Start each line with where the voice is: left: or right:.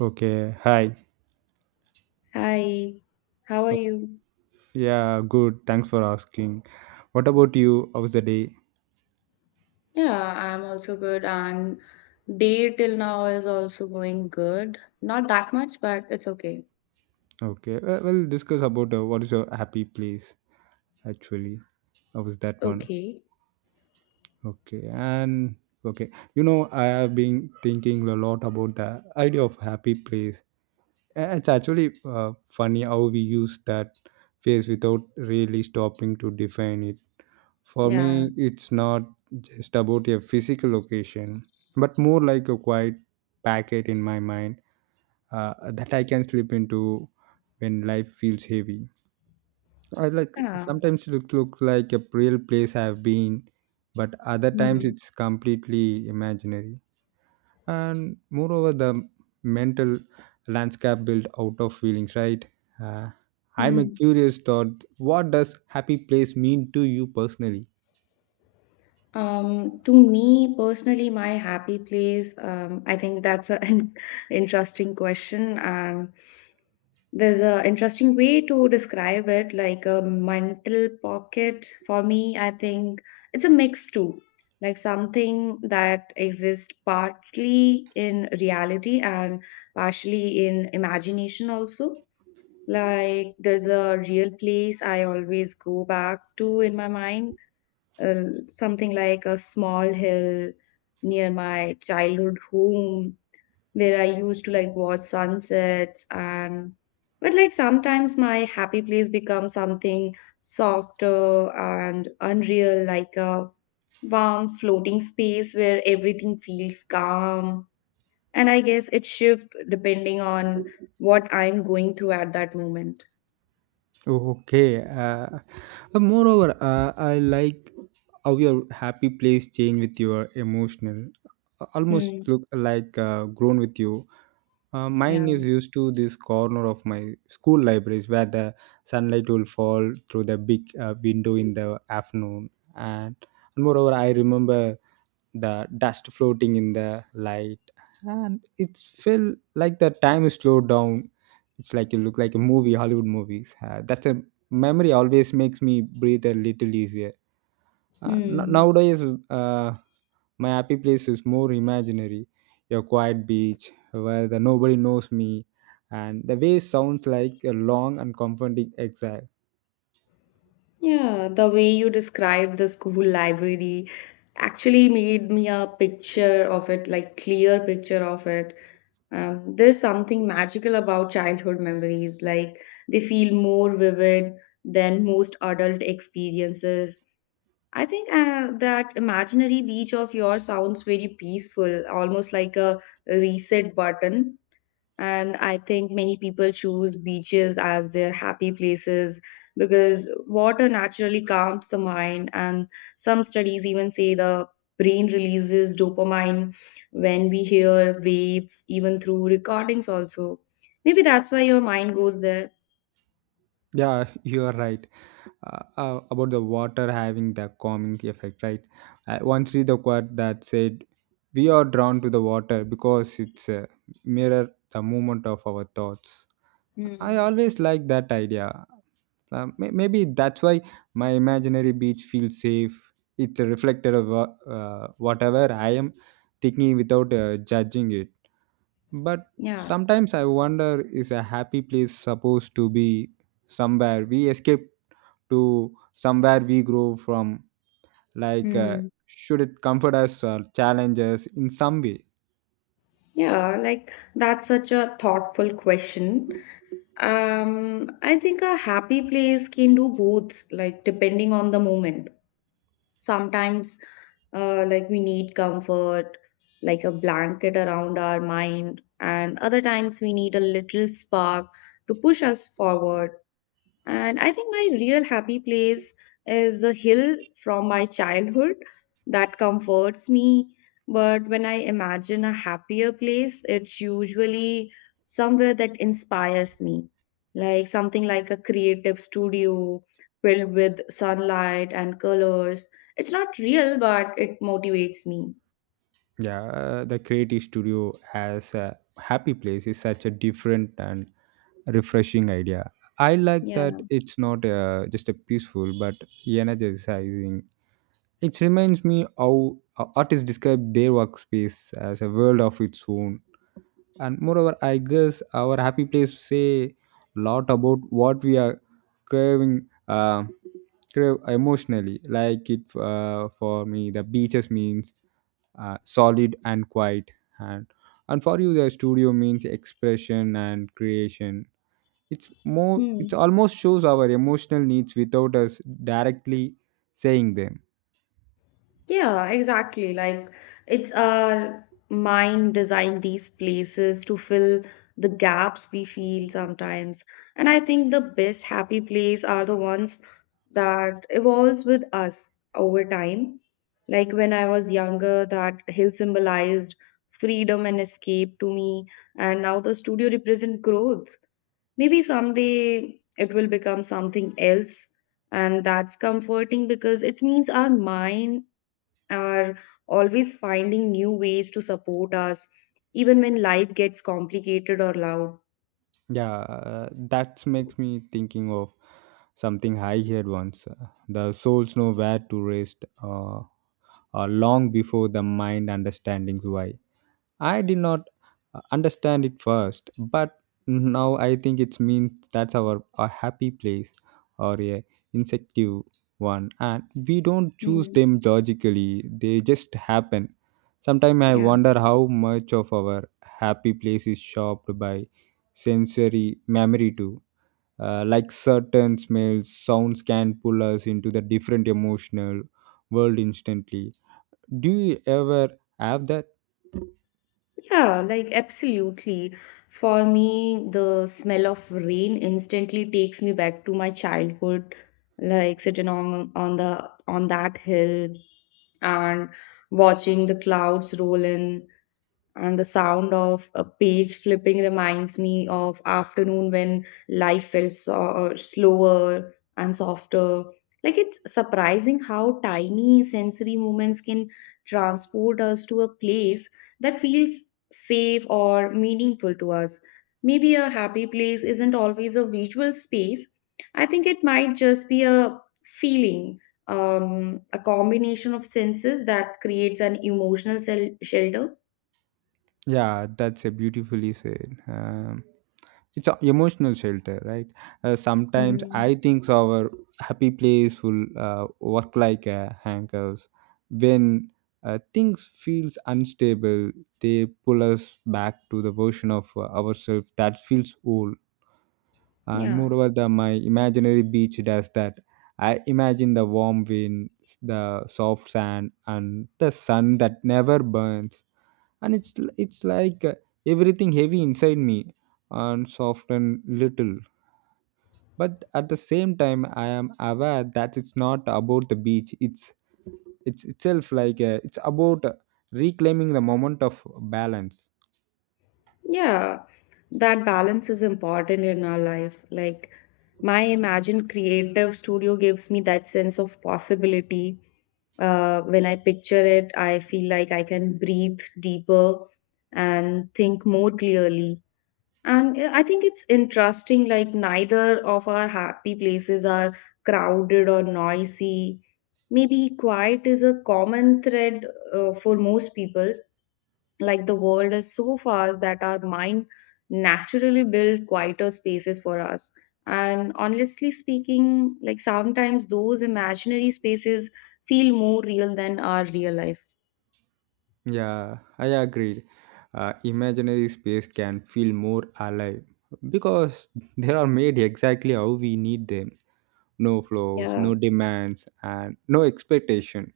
right: Okay, hi.
left: Hi, how are
right: Oh,
left: you?
right: Yeah, good. Thanks for asking. What about you? How was the day?
left: Yeah, I'm also good, and day till now is also going good. Not that much, but it's okay.
right: Okay, well, we'll discuss about what is your happy place actually. How was that one?
left: Okay.
right: Okay, and okay, you know, I have been thinking a lot about the idea of happy place. It's actually funny how we use that phrase without really stopping to define it. For me,
left: Yeah.
right: it's not just about a physical location, but more like a quiet packet in my mind that I can slip into when life feels heavy. I like
left: Yeah.
right: sometimes it look like a real place I've been, but other times
left: Hmm.
right: it's completely imaginary. And moreover, the mental landscape built out of feelings, right? Uh, I'm a
left: Hmm.
right: curious thought. What does happy place mean to you personally?
left: To me personally, my happy place, I think that's an interesting question. And there's a interesting way to describe it, like a mental pocket. For me, I think it's a mix too, like something that exists partly in reality and partially in imagination also. Like there's a real place I always go back to in my mind, something like a small hill near my childhood home where I used to like watch sunsets and but like sometimes my happy place becomes something softer and unreal, like a warm floating space where everything feels calm. And I guess it shifts depending on what I'm going through at that moment.
right: Okay. Moreover, I like how your happy place change with your emotional. Almost
left: Hmm.
right: look like grown with you. Mine is
left: Yeah.
right: used to this corner of my school libraries where the sunlight will fall through the big window in the afternoon. And moreover, I remember the dust floating in the light and it felt like the time is slowed down. It's like you look like a movie hollywood movies that's a memory always makes me breathe a little easier
left: Hmm.
right: nowadays, uh, my happy place is more imaginary, a quiet beach where the nobody knows me and the way sounds like a long and comforting exile.
left: Yeah, the way you described the school library actually made me a picture of it, like clear picture of it. There's something magical about childhood memories, like they feel more vivid than most adult experiences. I think that imaginary beach of yours sounds very peaceful, almost like a reset button, and I think many people choose beaches as their happy places because water naturally calms the mind. And some studies even say the brain releases dopamine when we hear waves, even through recordings, also. Maybe that's why your mind goes there.
right: Yeah, you are right about the water having the calming effect, right? I once read the quote that said, "We are drawn to the water because it's a mirror the movement of our thoughts."
left: Hmm.
right: I always like that idea. Maybe that's why my imaginary beach feels safe. It's a reflected of whatever I am thinking without judging it. But
left: Yeah.
right: sometimes I wonder, is a happy place supposed to be somewhere we escape to, somewhere we grow from, like
left: Hmm.
right: should it comfort us or challenge us in some way?
left: Yeah, like that's such a thoughtful question. I think a happy place can do both, like depending on the moment. Sometimes like we need comfort, like a blanket around our mind, and other times we need a little spark to push us forward. And I think my real happy place is the hill from my childhood that comforts me. But when I imagine a happier place, it's usually somewhere that inspires me, like something like a creative studio filled with sunlight and colors. It's not real, but it motivates me.
right: Yeah, the creative studio as a happy place is such a different and refreshing idea. I like that
left: Yeah.
right: it's not just a peaceful but energizing. It reminds me how artists describe their workspace as a world of its own. And moreover, I guess our happy place say lot about what we are craving, uh, crave emotionally. Like it for me the beaches means solid and quiet, and and for you the studio means expression and creation. It's more, it
left: Hmm.
right: almost shows our emotional needs without us directly saying them.
left: Yeah, exactly. Like it's our mind designed these places to fill the gaps we feel sometimes. And I think the best happy place are the ones that evolves with us over time. Like when I was younger, that hill symbolized freedom and escape to me, and now the studio represent growth. Maybe someday it will become something else, and that's comforting because it means our mind are always finding new ways to support us, even when life gets complicated or loud.
right: Yeah, that makes me thinking of something I heard once. The souls know where to rest long before the mind understanding why. I did not understand it first, but now I think it means that's our a happy place or a insective one, and we don't choose
left: Hmm.
right: them logically; they just happen. Sometimes I
left: Yeah.
right: wonder how much of our happy place is shaped by sensory memory too, like certain smells sounds can pull us into the different emotional world instantly. Do you ever have that?
left: Yeah, like absolutely. For me, the smell of rain instantly takes me back to my childhood, like sitting on that hill and watching the clouds roll in, and the sound of a page flipping reminds me of afternoon when life felt slower and softer. Like, it's surprising how tiny sensory moments can transport us to a place that feels safe or meaningful to us. Maybe a happy place isn't always a visual space. I think it might just be a feeling, a combination of senses that creates an emotional shelter.
right: Yeah, that's a beautifully said. It's an emotional shelter, right? Sometimes
left: Mm,
right: I think our happy place will work like a handcuffs when things feels unstable. They pull us back to the version of ourselves that feels whole. And
left: yeah,
right: moreover, the my imaginary beach does that. I imagine the warm wind, the soft sand, and the sun that never burns, and it's like everything heavy inside me and soften little. But at the same time, I am aware that it's not about the beach, it's itself, like it's about reclaiming the moment of balance.
left: yeah. That balance is important in our life. Like, my Imagine Creative Studio gives me that sense of possibility. When I picture it, I feel like I can breathe deeper and think more clearly. And I think it's interesting, like, neither of our happy places are crowded or noisy. Maybe quiet is a common thread for most people. Like, the world is so fast that our mind naturally build quieter spaces for us. And honestly speaking, like sometimes those imaginary spaces feel more real than our real life.
right: Yeah, I agree. Imaginary space can feel more alive because they are made exactly how we need them. No flows,
left: Yeah,
right: no demands, and no expectation.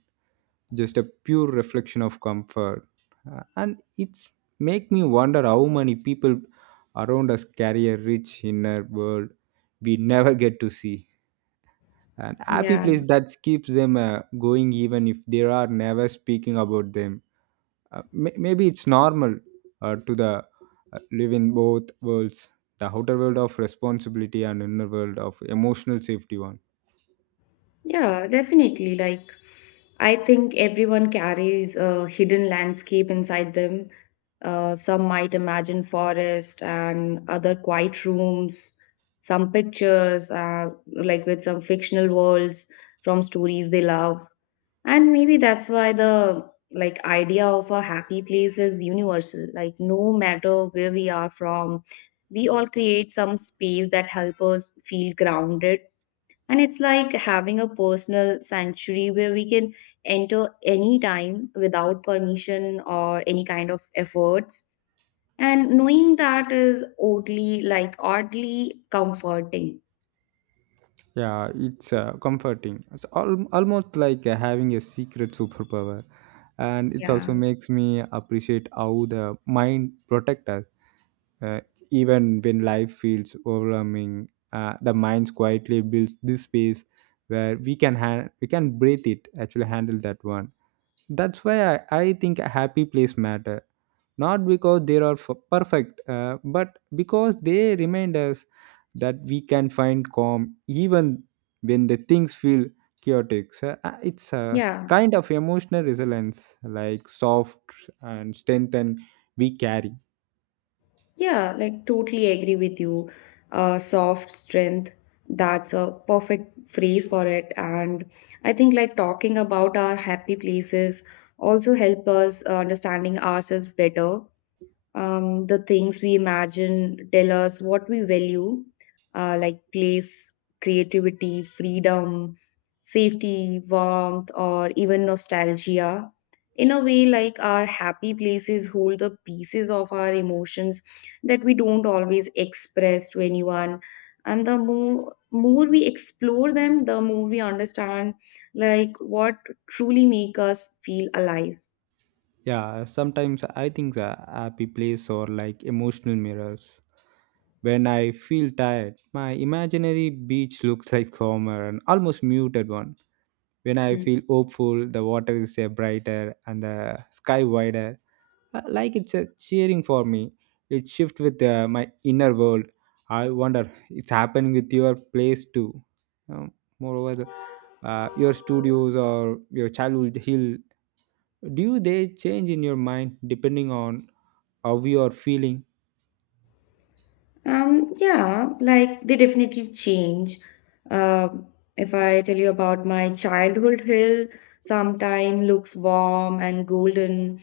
right: Just a pure reflection of comfort. And it's make me wonder how many people around us carry a rich inner world we never get to see. An happy
left: yeah.
right: place that keeps them going even if they are never speaking about them. Maybe it's normal to the live in both worlds, the outer world of responsibility and inner world of emotional safety one.
left: Yeah, definitely. Like, I think everyone carries a hidden landscape inside them. Some might imagine forest and other quiet rooms, some pictures, like with some fictional worlds from stories they love. And maybe that's why the like idea of a happy place is universal. Like, no matter where we are from, we all create some space that help us feel grounded, and it's like having a personal sanctuary where we can enter any time without permission or any kind of efforts. And knowing that is oddly, like oddly comforting.
right: Yeah, it's comforting. It's almost like having a secret superpower. And it also
left: Yeah.
right: makes me appreciate how the mind protect us, uh, even when life feels overwhelming. The mind quietly builds this space where we can we can breathe, it actually handle that one. That's why I think a happy place matter. Not because they are perfect, but because they remind us that we can find calm even when the things feel chaotic. So, it's a
left: Yeah.
right: kind of emotional resilience, like soft and strength and we carry.
left: Yeah, like totally agree with you. Soft strength. That's a perfect phrase for it. And I think like talking about our happy places also help us understanding ourselves better. The things we imagine tell us what we value, like place, creativity, freedom, safety, warmth, or even nostalgia. In a way, like our happy places hold the pieces of our emotions that we don't always express to anyone. And the more we explore them, the more we understand like what truly make us feel alive.
right: Yeah, sometimes I think the happy place or like emotional mirrors. When I feel tired, my imaginary beach looks like calmer and almost muted one. When I feel hopeful, the water is brighter and the sky wider. Like it's cheering for me. It shifts with my inner world. I wonder it's happening with your place too. Um, moreover, your studios or your childhood hill, do they change in your mind depending on how you are feeling?
left: Yeah, like they definitely change. Um, if I tell you about my childhood hill, sometime looks warm and golden,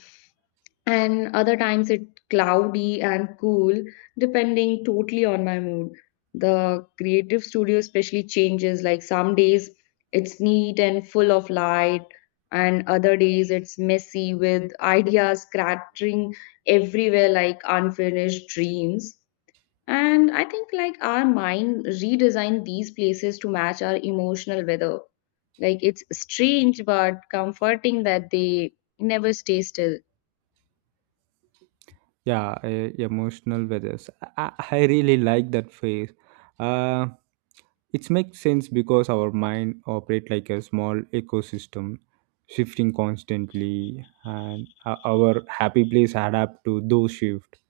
left: and other times it cloudy and cool, depending totally on my mood. The creative studio especially changes. Like some days it's neat and full of light, and other days it's messy with ideas scattering everywhere like unfinished dreams. And I think like our mind redesigned these places to match our emotional weather. Like, it's strange but comforting that they never stay still.
right: Yeah, emotional weathers, I really like that phrase. uh, it makes sense because our mind operate like a small ecosystem shifting constantly, and our happy place adapt to those shift.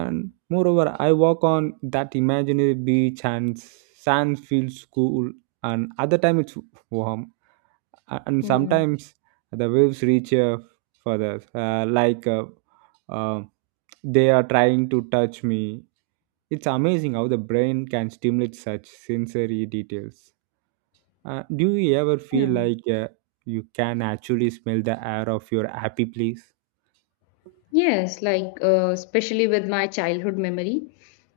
right: And moreover, I walk on that imaginary beach and sand feels cool, and other time it's warm. And
left: Hmm.
right: sometimes the waves reach further, uh, they are trying to touch me. It's amazing how the brain can stimulate such sensory details. Do you ever feel
left: Yeah.
right: like you can actually smell the air of your happy place?
left: Yes, like especially with my childhood memory,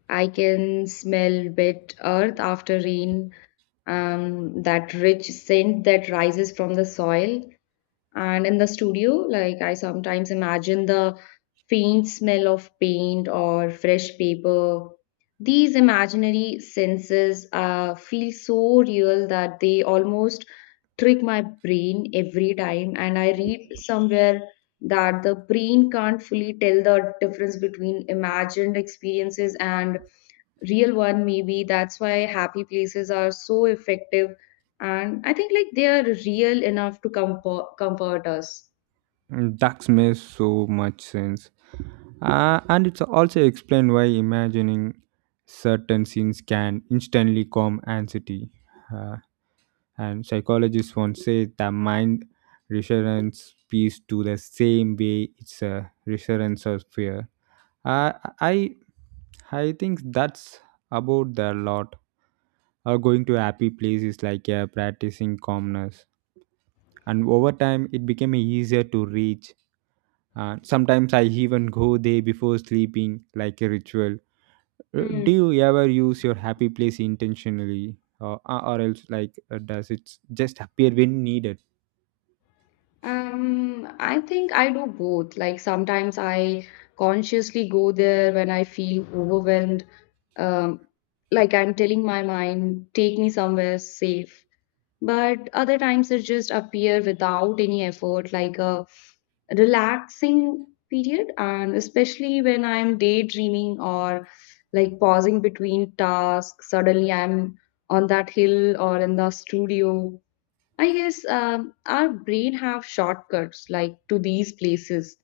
left: I can smell wet earth after rain, that rich scent that rises from the soil. And in the studio, like I sometimes imagine the faint smell of paint or fresh paper. These imaginary senses feel so real that they almost trick my brain every time. And I read somewhere that the brain can't fully tell the difference between imagined experiences and real one. Maybe that's why happy places are so effective, and I think like they are real enough to comfort us.
right: Mm, that makes so much sense. And it's also explained why imagining certain scenes can instantly calm anxiety. Uh, and psychologists once said the mind resurrence peace to the same way it's a resurrence of fear. I I I think that's about the lot. Going to happy places like practicing calmness, and over time it became easier to reach. Sometimes I even go there before sleeping, like a ritual.
left: Hmm.
right: Do you ever use your happy place intentionally, or else like does it just appear when needed?
left: I think I do both. Like sometimes I consciously go there when I feel overwhelmed. um like I'm telling my mind, take me somewhere safe. But other times it just appear without any effort, like a relaxing period. And especially when I'm daydreaming or like pausing between tasks, suddenly I'm on that hill or in the studio. I guess our brain have shortcuts like to these places.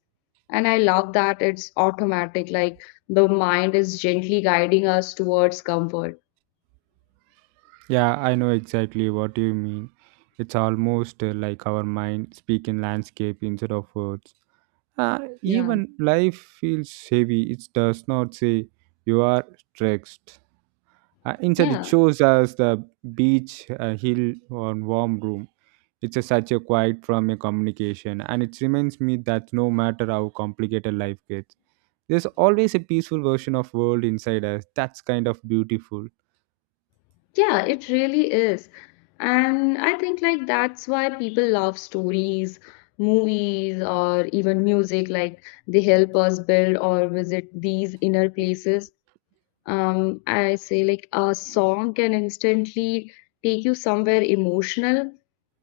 left: And I love that it's automatic. Like, the mind is gently guiding us towards comfort.
right: Yeah, I know exactly what you mean. It's almost like our mind speak in landscape instead of words.
left: Yeah,
right: Even life feels heavy, it does not say you are stressed. Instead, it
left: yeah.
right: shows us the beach, a hill, or warm room. It's a, such a quiet from a communication, and it reminds me that no matter how complicated life gets, there's always a peaceful version of world inside us. That's kind of beautiful.
left: Yeah, it really is. And I think like that's why people love stories, movies, or even music. Like, they help us build or visit these inner places. I say like a song can instantly take you somewhere emotional,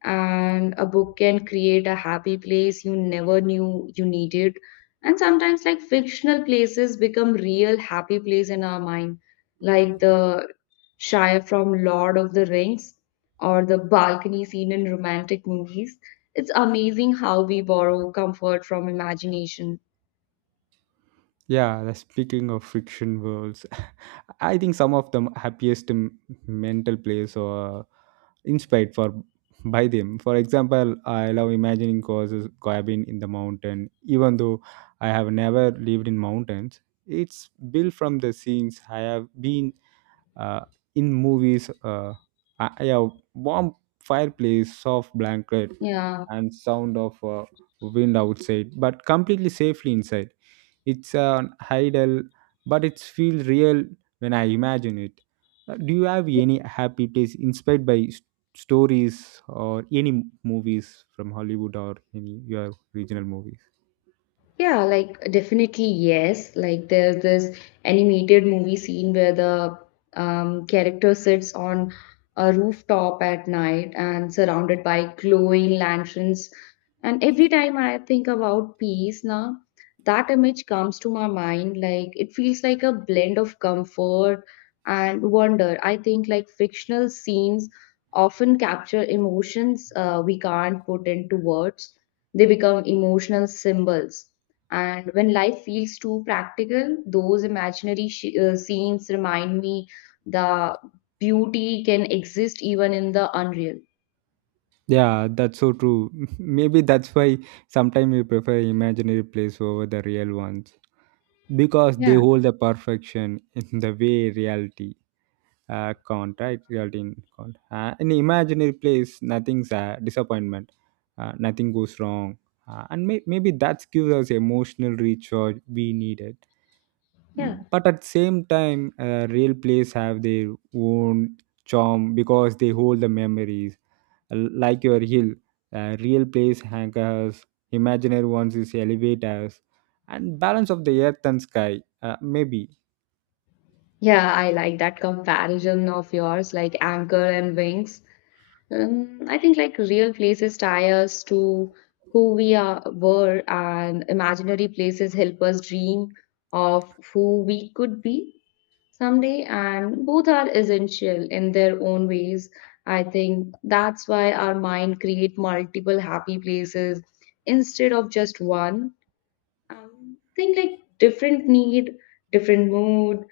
left: and a book can create a happy place you never knew you needed. And sometimes, like fictional places become real happy place in our mind, like the Shire from Lord of the Rings or the balcony scene in romantic movies. It's amazing how we borrow comfort from imagination.
right: Yeah, speaking of friction worlds, I think some of the happiest mental plays are inspired for by them. For example, I love imagining causes cabin in the mountain, even though I have never lived in mountains. It's built from the scenes I have been uh, in movies. I warm fireplace, soft blanket,
left: Yeah.
right: and sound of wind outside, but completely safely inside. It's an ideal, but it feels real when I imagine it. Do you have any happy place inspired by stories or any movies from hollywood or any your regional movies?
left: Yeah, like definitely yes. Like, there's this animated movie scene where the character sits on a rooftop at night and surrounded by glowing lanterns. And every time I think about peace now, that image comes to my mind. Like, it feels like a blend of comfort and wonder. I think like fictional scenes often capture emotions we can't put into words. They become emotional symbols, and when life feels too practical, those imaginary scenes remind me the beauty can exist even in the unreal.
right: Yeah, that's so true. Maybe that's why sometimes we prefer imaginary place over the real ones because they
left: Yeah,
right: hold the perfection in the way reality can't. Right, reality in can't in imaginary place nothing's a disappointment, nothing goes wrong. And maybe that gives us emotional recharge we needed.
left: yeah.
right: Mm, but at the same time real plays have their own charm because they hold the memories. Like your hill, real plays anchors, imaginary ones is elevate us and balance of the earth and sky, maybe.
left: Yeah, I like that comparison of yours, like anchor and wings. I think like real places tie us to who we are were, and imaginary places help us dream of who we could be someday. And both are essential in their own ways. I think that's why our mind create multiple happy places instead of just one. Think like different need, different mood,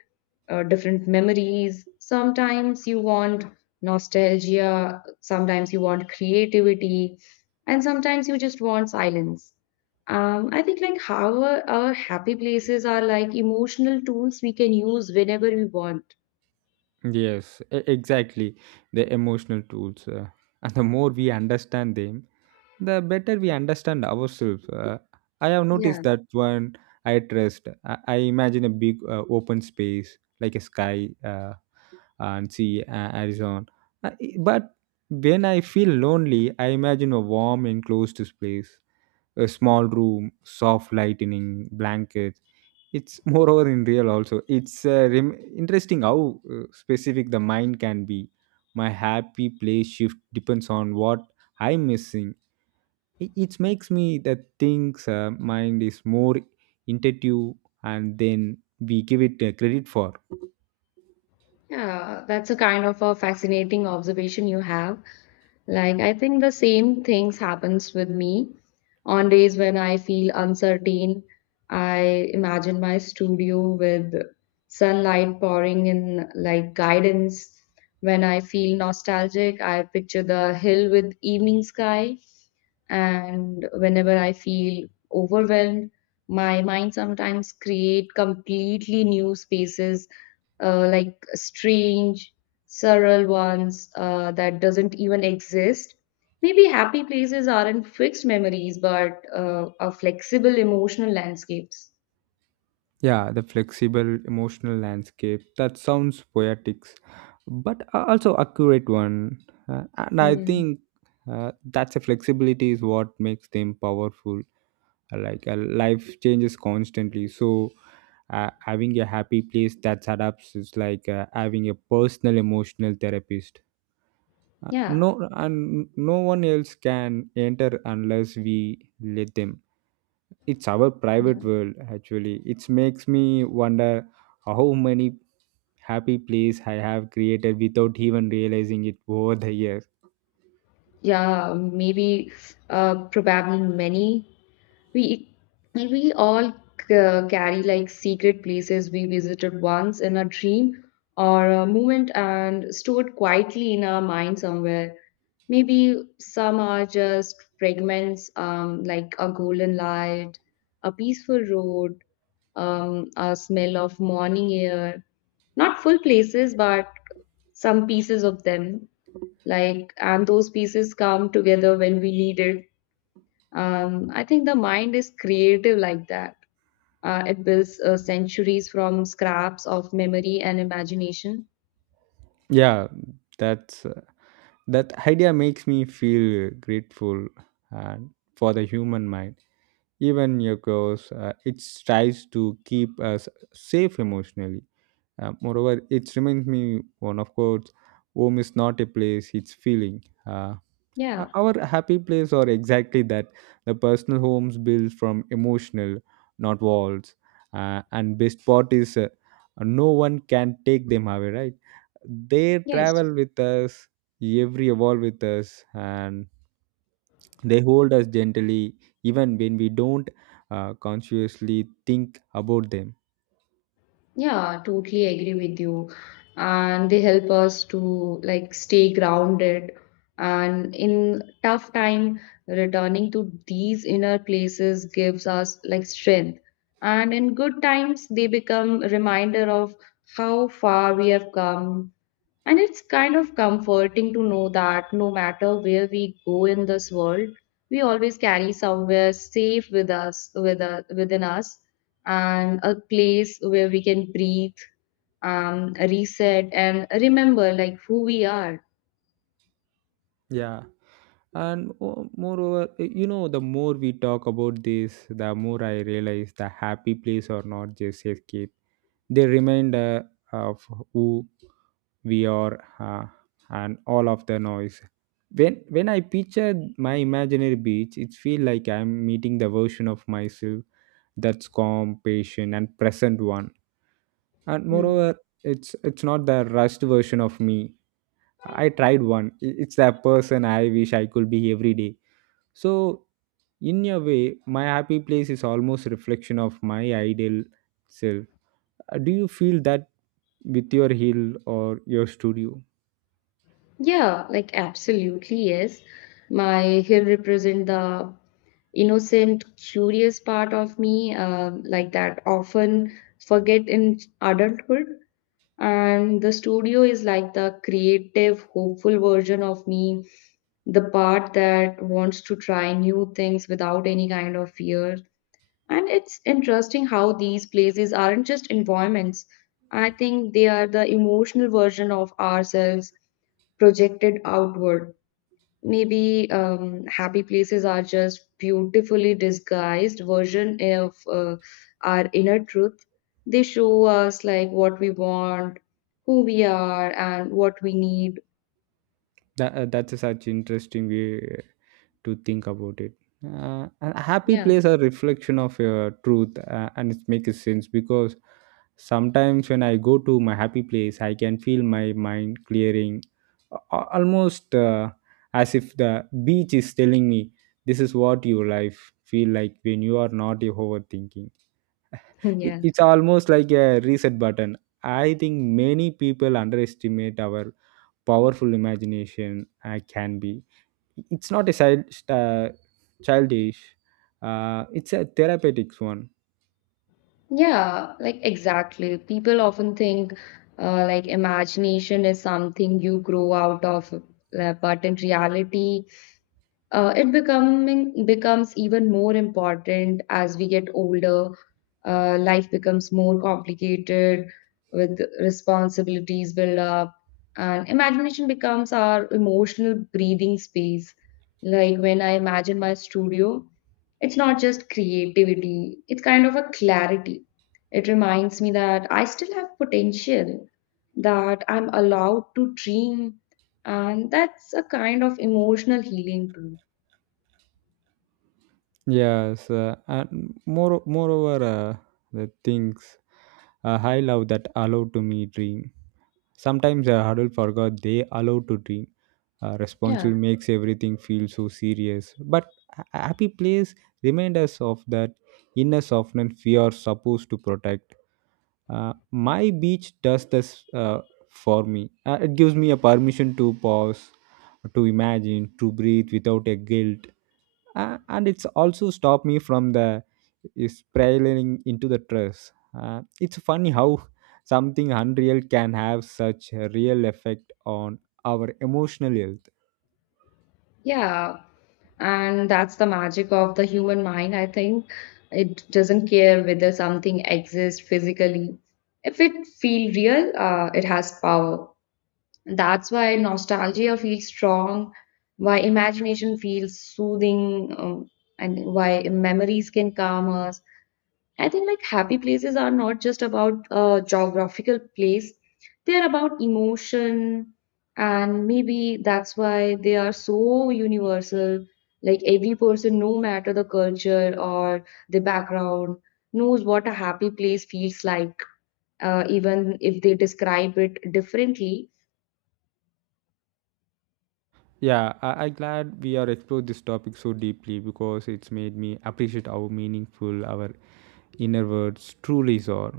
left: different memories. Sometimes you want nostalgia, sometimes you want creativity, and sometimes you just want silence. I think like how our happy places are like emotional tools we can use whenever we want.
right: Yes, exactly. The emotional tools. And the more we understand them, the better we understand ourselves. I have noticed
left: Yeah,
right: that when I trust, I imagine a big open space like a sky, and sea, horizon. But when I feel lonely, I imagine a warm, enclosed space, a small room, soft lightning, blankets. It's moreover in real also. It's interesting how specific the mind can be. My happy place shift depends on what I'm missing. It makes me that things mind is more intuitive and then we give it credit for.
left: yeah, that's a kind of a fascinating observation you have. Like, I think the same things happens with me. On days when I feel uncertain, I imagine my studio with sunlight pouring in like guidance. When I feel nostalgic, I picture the hill with evening sky. And whenever I feel overwhelmed, my mind sometimes create completely new spaces, like strange surreal ones that doesn't even exist. Maybe happy places aren't fixed memories, but are flexible emotional landscapes.
right: Yeah, the flexible emotional landscape. That sounds poetic, but also accurate one. And I
left: Mm,
right: think that's a flexibility is what makes them powerful like, life changes constantly, so having a happy place that adapts is like having a personal emotional therapist. Uh,
left: yeah,
right: no, and no one else can enter unless we let them. It's our
left: yeah,
right: private world. Actually, it makes me wonder how many happy place I have created without even realizing it over the years.
left: yeah. Maybe, probably many. We we all carry like secret places we visited once in a dream or a moment and stored quietly in our mind somewhere. Maybe some are just fragments, like a golden light, a peaceful road, a smell of morning air. Not full places, but some pieces of them. Like, and those pieces come together when we need it. I think the mind is creative like that. It builds centuries from scraps of memory and imagination.
right: Yeah, that's uh, that idea makes me feel grateful and for the human mind, even your chaos. It tries to keep us safe emotionally. Moreover, it reminds me one of quotes: "Home is not a place; it's feeling."
left: Yeah.
right: Our happy place are exactly that. The personal homes built from emotional, not walls. And best part is, no one can take them away. Right? They
left: Yes.
right: travel with us, every evolve with us, and they hold us gently even when we don't consciously think about them.
left: Yeah, totally agree with you. And they help us to like stay grounded. And in tough time, returning to these inner places gives us like strength. And in good times, they become a reminder of how far we have come, and it's kind of comforting to know that no matter where we go in this world, we always carry somewhere safe with us within us, and a place where we can breathe, reset, and remember like who we are.
right: Yeah. And moreover, you know, the more we talk about this, the more I realize the happy place are not just escape. They remind of who we are, and all of the noise. When I picture my imaginary beach, it feels like I'm meeting the version of myself that's calm, patient, and present one, and
left: Hmm.
right: moreover, it's not the rushed version of me I tried one. It's that person I wish I could be every day. So in a way, my happy place is almost reflection of my ideal self. Do you feel that with your hill or your studio?
left: Yeah, like absolutely, yes. My hill represent the innocent, curious part of me, like that often forget in adulthood. And the studio is like the creative hopeful version of me, the part that wants to try new things without any kind of fear. And it's interesting how these places aren't just environments. I think they are the emotional version of ourselves projected outward. Maybe happy places are just beautifully disguised version of our inner truth. They show us like what we want, who we are, and what we need.
right: That's a such interesting way to think about it, uh, a happy
left: Yeah.
right: place a reflection of your truth, and it makes sense because sometimes when I go to my happy place, I can feel my mind clearing, almost, as if the beach is telling me, "This is what your life feel like when you are not overthinking."
left: Yeah.
right: It's almost like a reset button. I think many people underestimate our powerful imagination can be. It's not a uh, childish. It's a therapeutic one.
left: Yeah, like exactly. People often think like imagination is something you grow out of, but in reality, it becoming becomes even more important as we get older. Life becomes more complicated with responsibilities build up, and imagination becomes our emotional breathing space. Like, when I imagine my studio, it's not just creativity; it's kind of a clarity. It reminds me that I still have potential, that I'm allowed to dream, and that's a kind of emotional healing too.
right: Yes, and moreover, the things I love that allow to me dream. Sometimes I huddle forgot they allow to dream. Responsible
left: Yeah,
right: makes everything feel so serious, but a happy place remind us of that inner softness we are supposed to protect. My beach does this for me. It gives me a permission to pause, to imagine, to breathe without a guilt, and it's also stopped me from the spiraling into the trust. It's funny how something unreal can have such a real effect on our emotional health.
left: yeah. And that's the magic of the human mind, I think. It doesn't care whether something exists physically. If it feels real, it has power. That's why nostalgia feels strong, why imagination feels soothing, and why memories can calm us. I think like happy places are not just about a geographical place, they're about emotion, and maybe that's why they are so universal. Like, every person, no matter the culture or the background, knows what a happy place feels like, even if they describe it differently.
right: Yeah, I glad we are explored this topic so deeply because it's made me appreciate how meaningful our inner words truly are.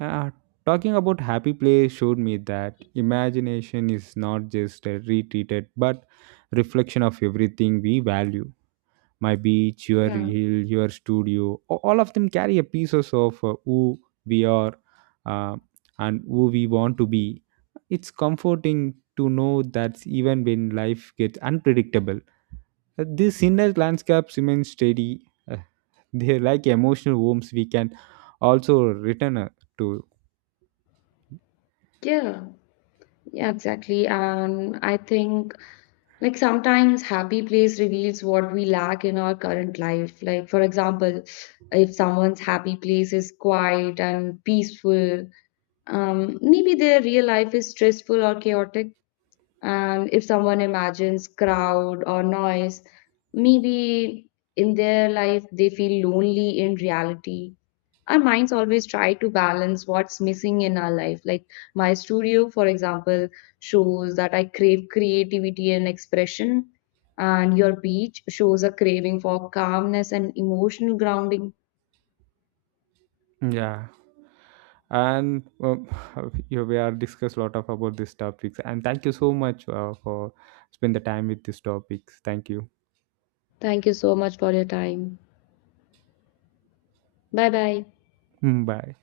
right: Uh, talking about happy place showed me that imagination is not just a retreated but reflection of everything we value, my beach, your
left: Yeah.
right: hill, your studio. All of them carry a pieces of who we are uh, and who we want to be. It's comforting to know that even when life gets unpredictable, these inner landscapes remain steady. Uh, they're like emotional homes we can also return to.
left: Yeah, yeah, exactly. And I think like sometimes happy place reveals what we lack in our current life. Like, for example, if someone's happy place is quiet and peaceful, maybe their real life is stressful or chaotic. And if someone imagines crowd or noise, maybe in their life they feel lonely in reality. Our minds always try to balance what's missing in our life. Like, my studio, for example, shows that I crave creativity and expression, and your beach shows a craving for calmness and emotional grounding.
right: Yeah. And yeah, we are discussed a lot of about these topics. And thank you so much for spend the time with these topics. Thank you.
left: Thank you so much for your time. Bye bye.
right: Mm, bye.